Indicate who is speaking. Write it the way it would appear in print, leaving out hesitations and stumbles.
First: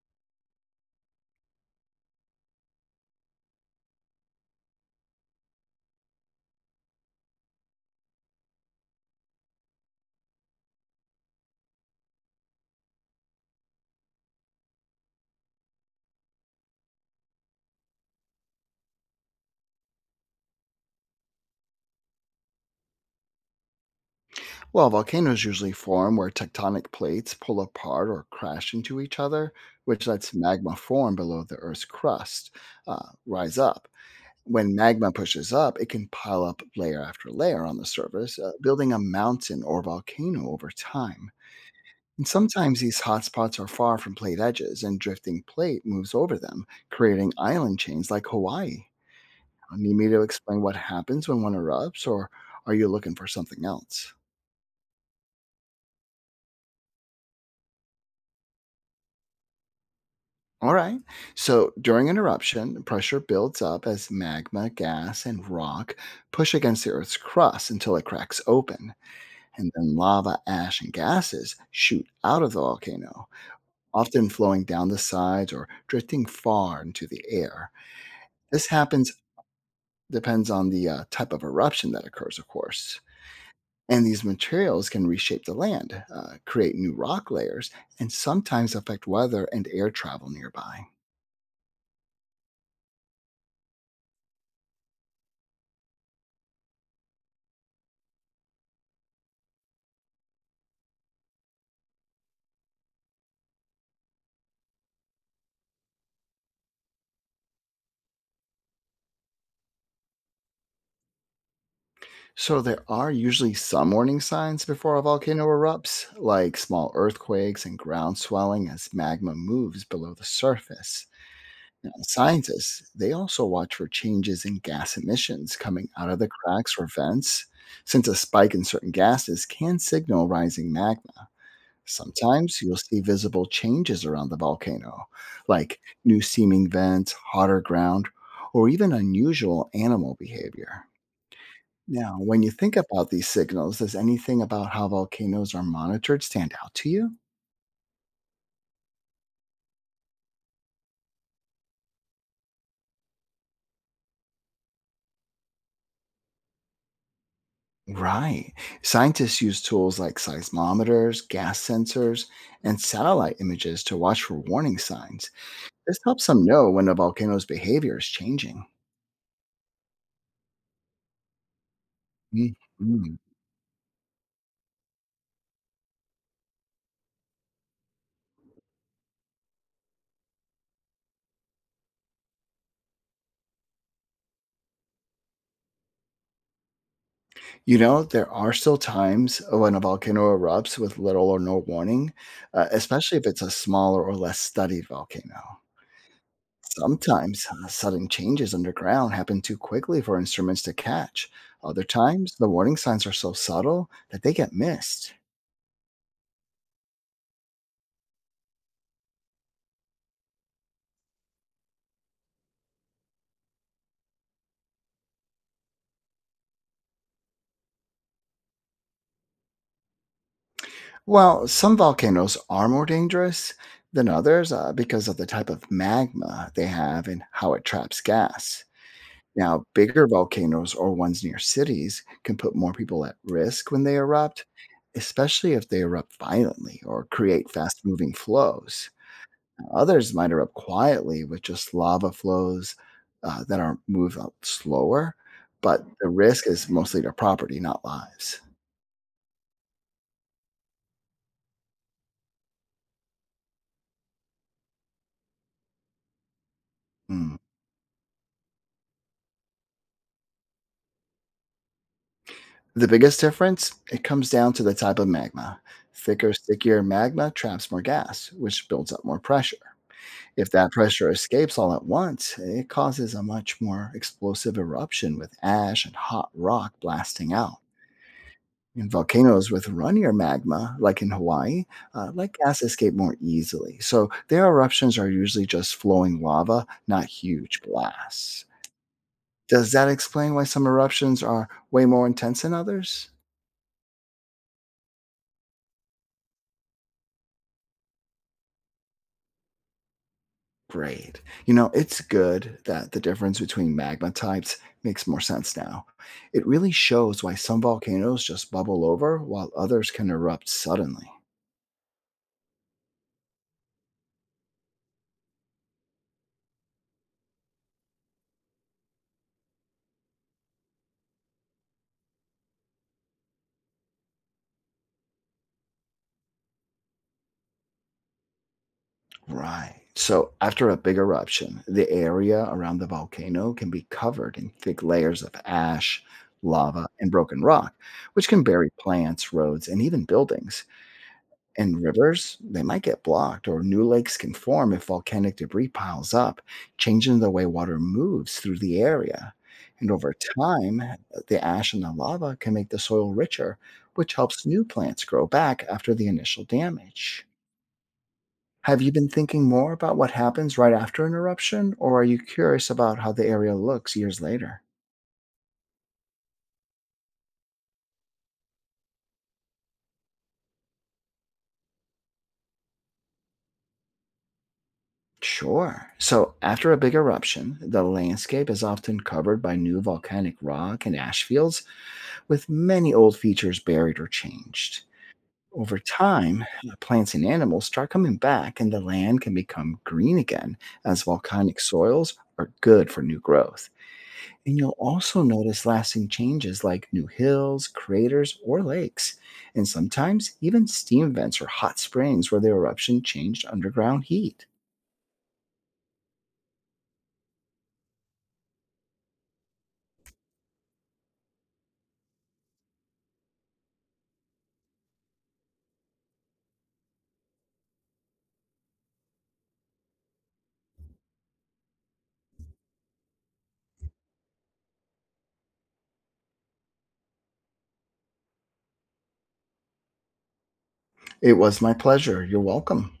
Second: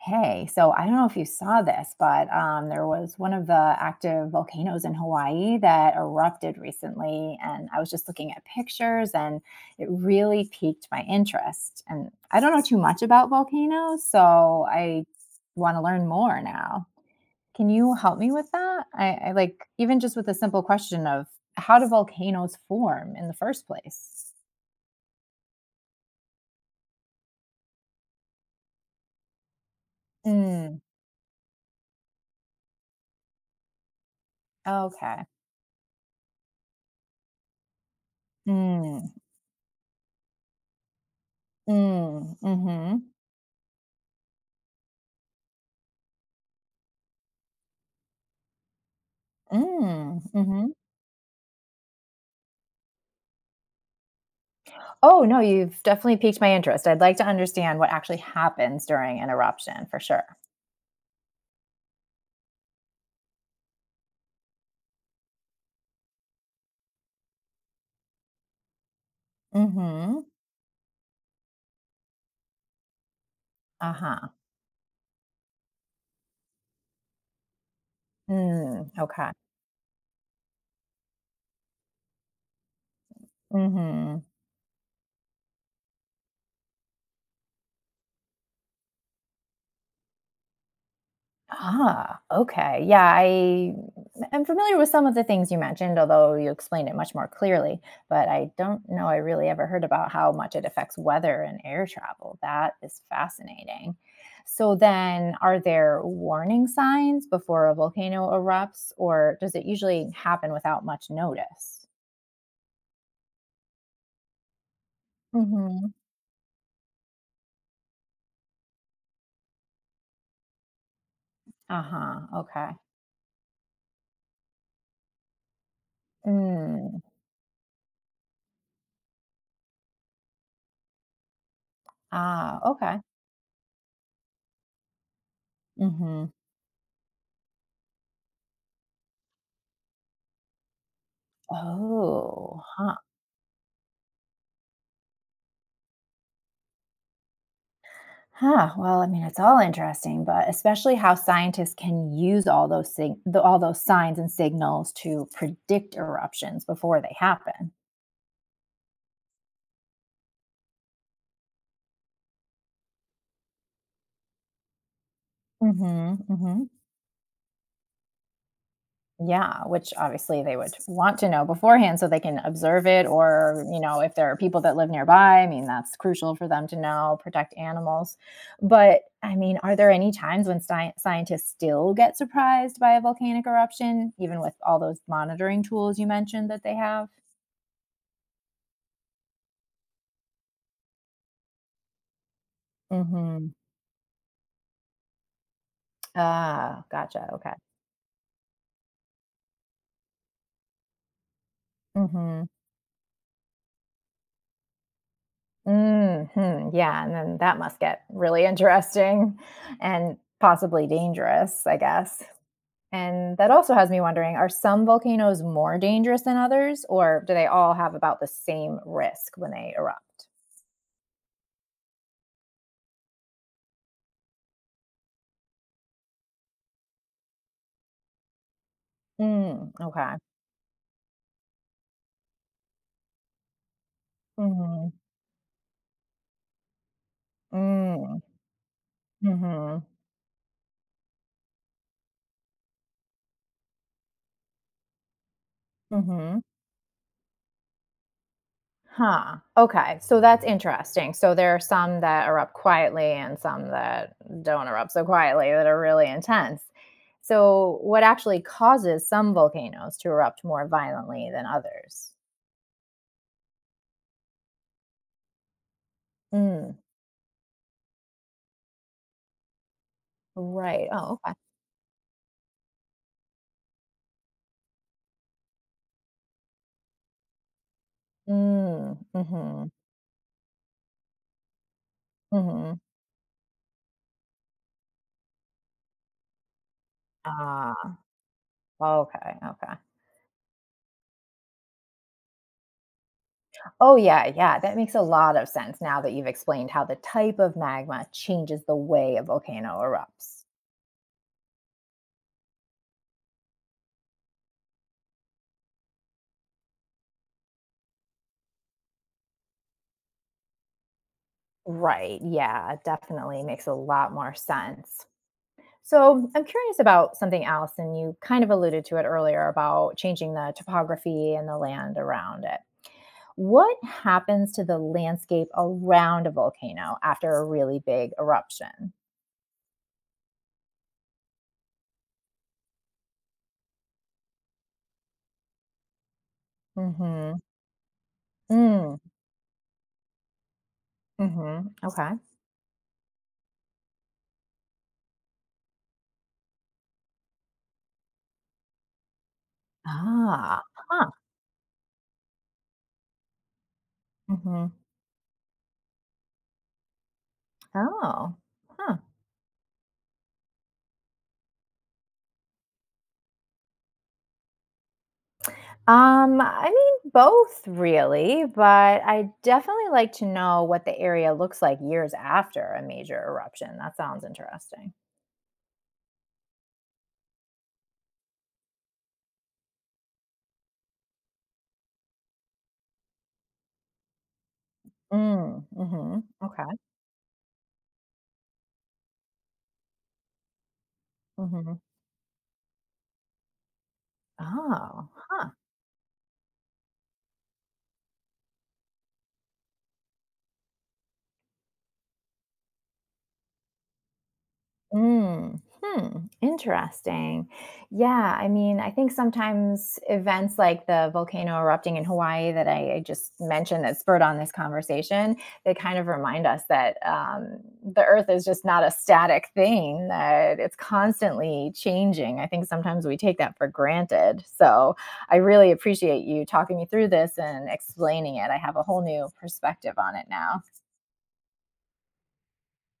Speaker 1: Hey, so I don't know if you saw this, but there was one of the active volcanoes in Hawaii that erupted recently. And I was just looking at pictures and it really piqued my interest. And I don't know too much about volcanoes, so I want to learn more now. Can you help me with that? I like, even just with a simple question of how do volcanoes form in the first place?
Speaker 2: Well, volcanoes usually form where tectonic plates pull apart or crash into each other, which lets magma
Speaker 1: Mm,
Speaker 2: form below the Earth's crust, rise up. When magma
Speaker 1: okay.
Speaker 2: pushes up, it can pile up layer after layer on the surface, building a
Speaker 1: Mm,
Speaker 2: mountain or volcano over time. And
Speaker 1: mm,
Speaker 2: sometimes
Speaker 1: mm-hmm.
Speaker 2: these hotspots are far from plate edges, and drifting plate moves over them, creating island chains like Hawaii. Need me
Speaker 1: Mm,
Speaker 2: to explain
Speaker 1: mm-hmm.
Speaker 2: what happens when one erupts, or are you looking for something else?
Speaker 1: Oh, no, you've definitely piqued my interest. I'd like to understand what actually happens during an eruption for sure.
Speaker 2: All right. So during an eruption, pressure builds up as magma, gas, and rock push against the Earth's crust until it cracks open. And then
Speaker 1: Mhm.
Speaker 2: lava, ash, and gases shoot out of the volcano,
Speaker 1: Uh-huh.
Speaker 2: often flowing down the sides or drifting far into the air. This
Speaker 1: Mm,
Speaker 2: happens
Speaker 1: okay.
Speaker 2: depends on the type of eruption that occurs, of course. And
Speaker 1: Mhm.
Speaker 2: these materials can reshape the land, create new rock layers, and sometimes affect weather and air travel nearby.
Speaker 1: Ah, okay. Yeah, I am familiar with some of the things you mentioned, although you explained it much more clearly, but I don't know I really ever heard about how much it affects weather and air travel. That is fascinating. So then are there warning signs before a volcano erupts or does it usually happen without much notice?
Speaker 2: So there are usually some warning signs before a volcano
Speaker 1: Mm-hmm.
Speaker 2: erupts, like small earthquakes and ground swelling as magma moves below the surface. Now,
Speaker 1: Uh-huh. Okay.
Speaker 2: scientists, they also watch for changes in gas emissions coming out of the cracks or
Speaker 1: Mm.
Speaker 2: vents, since a spike in certain gases can signal rising magma. Sometimes
Speaker 1: Ah,
Speaker 2: you'll
Speaker 1: okay.
Speaker 2: see visible changes around the volcano, like new
Speaker 1: Mm-hmm.
Speaker 2: seeming vents, hotter ground, or even unusual animal behavior. Now, when you
Speaker 1: Oh,
Speaker 2: think
Speaker 1: huh.
Speaker 2: about these signals, does anything about how volcanoes are monitored stand out to you?
Speaker 1: Huh. Well, I mean, it's all interesting, but especially how scientists can use all those all those signs and signals to predict eruptions before they happen.
Speaker 2: Right. Scientists use tools like seismometers, gas sensors, and satellite images to watch for warning signs. This
Speaker 1: Mm-hmm.
Speaker 2: helps them
Speaker 1: Mm-hmm.
Speaker 2: know when a volcano's behavior is changing.
Speaker 1: Yeah, which obviously they would want to know beforehand so they can observe it,
Speaker 2: Mhm.
Speaker 1: or, you know, if there are people that live nearby, I mean, that's crucial for them to know, protect animals. But I mean, are there any times when scientists still get surprised by a volcanic eruption, even with all those monitoring tools you mentioned that they have?
Speaker 2: You know, there are still times when a volcano erupts with little or no warning, especially if it's
Speaker 1: Mm-hmm.
Speaker 2: a smaller or less studied volcano.
Speaker 1: Ah, gotcha.
Speaker 2: Sometimes
Speaker 1: Okay.
Speaker 2: sudden changes underground happen too quickly for instruments to catch. Other times,
Speaker 1: Mm-hmm.
Speaker 2: the warning signs are so subtle that they get missed.
Speaker 1: Mm-hmm. Yeah, and then that must get really interesting and possibly dangerous, I guess. And that also has me wondering are some volcanoes more dangerous than others, or do they all have about the same risk when they erupt?
Speaker 2: While some volcanoes are more dangerous than others because of the type of magma they have and how it traps gas. Now,
Speaker 1: Mm,
Speaker 2: bigger
Speaker 1: okay.
Speaker 2: volcanoes or ones near cities can put more people at risk when they erupt,
Speaker 1: Hmm.
Speaker 2: especially if they erupt violently or create fast moving
Speaker 1: Mm,
Speaker 2: flows.
Speaker 1: hmm,
Speaker 2: Others might erupt quietly with just lava flows that are moved up slower, but the
Speaker 1: hmm.
Speaker 2: risk is mostly to property, not lives.
Speaker 1: Huh. Okay. So that's interesting. So there are some that erupt quietly and some that don't erupt so quietly that are really intense.
Speaker 2: Hmm.
Speaker 1: So, what actually causes some volcanoes to erupt more violently than others?
Speaker 2: The biggest difference it comes down to the type of magma. Thicker,
Speaker 1: Mm,
Speaker 2: stickier magma traps more gas, which builds up more pressure. If that
Speaker 1: right.
Speaker 2: pressure
Speaker 1: Oh, okay.
Speaker 2: escapes all at once, it causes a much more explosive eruption with ash and hot rock blasting out. In
Speaker 1: Mm,
Speaker 2: volcanoes with
Speaker 1: hmm,
Speaker 2: runnier magma, like in Hawaii, let gas
Speaker 1: hmm.
Speaker 2: escape more easily. So their eruptions are usually just flowing lava, not huge
Speaker 1: Ah,
Speaker 2: blasts.
Speaker 1: okay,
Speaker 2: Does
Speaker 1: okay.
Speaker 2: that explain why some eruptions are way more intense than others?
Speaker 1: Oh, yeah, yeah, that makes a lot of sense now that you've explained how the type of magma changes the way a volcano erupts.
Speaker 2: Great. You know, it's good that the difference between magma types makes more sense now. It really shows why some volcanoes just bubble over while others can erupt suddenly.
Speaker 1: Right, yeah, definitely makes a lot more sense. So, I'm curious about something else, and you kind of alluded to it earlier about changing the topography and the land around it. What happens to the landscape around a volcano after a really big eruption?
Speaker 2: Right. So, after a big eruption, the area around the volcano can be covered in thick layers of ash, lava, and
Speaker 1: Mm-hmm.
Speaker 2: broken rock, which can bury
Speaker 1: Mm.
Speaker 2: plants, roads, and even buildings.
Speaker 1: Hmm, mm hmm
Speaker 2: And
Speaker 1: Okay.
Speaker 2: rivers, they might get blocked, or new lakes can form if volcanic debris piles up, changing the way water moves through the area. And over
Speaker 1: Ah,
Speaker 2: time,
Speaker 1: huh.
Speaker 2: the ash and the lava can make the soil richer, which helps new
Speaker 1: Mhm.
Speaker 2: plants grow back after the initial damage.
Speaker 1: Oh.
Speaker 2: Have you
Speaker 1: Huh.
Speaker 2: been thinking more about what happens right after an eruption, or are you curious about how the area looks years later?
Speaker 1: I mean both really, but I definitely like to know what the area looks like years after a major eruption. That sounds interesting.
Speaker 2: Sure. So, after a big eruption, the landscape is often covered by new volcanic rock and ash fields, with many old features buried or changed.
Speaker 1: Mm,
Speaker 2: Over
Speaker 1: mhm.
Speaker 2: time,
Speaker 1: Okay.
Speaker 2: plants and animals start coming back, and the land can become green again as volcanic
Speaker 1: Mhm.
Speaker 2: soils are good for new growth. And you'll
Speaker 1: Oh,
Speaker 2: also
Speaker 1: huh.
Speaker 2: notice lasting changes like new hills, craters, or lakes, and sometimes even steam vents or hot springs where the eruption changed underground heat.
Speaker 1: Mm, hmm, interesting. Yeah, I mean, I think sometimes events like the volcano erupting in Hawaii that I just mentioned that spurred on this conversation, they kind of remind us that the Earth is just not a static thing, that it's constantly changing. I think sometimes we take that for granted. So I really appreciate you talking me through this and explaining it. I have a whole new perspective on it now.
Speaker 2: It was my pleasure. You're welcome.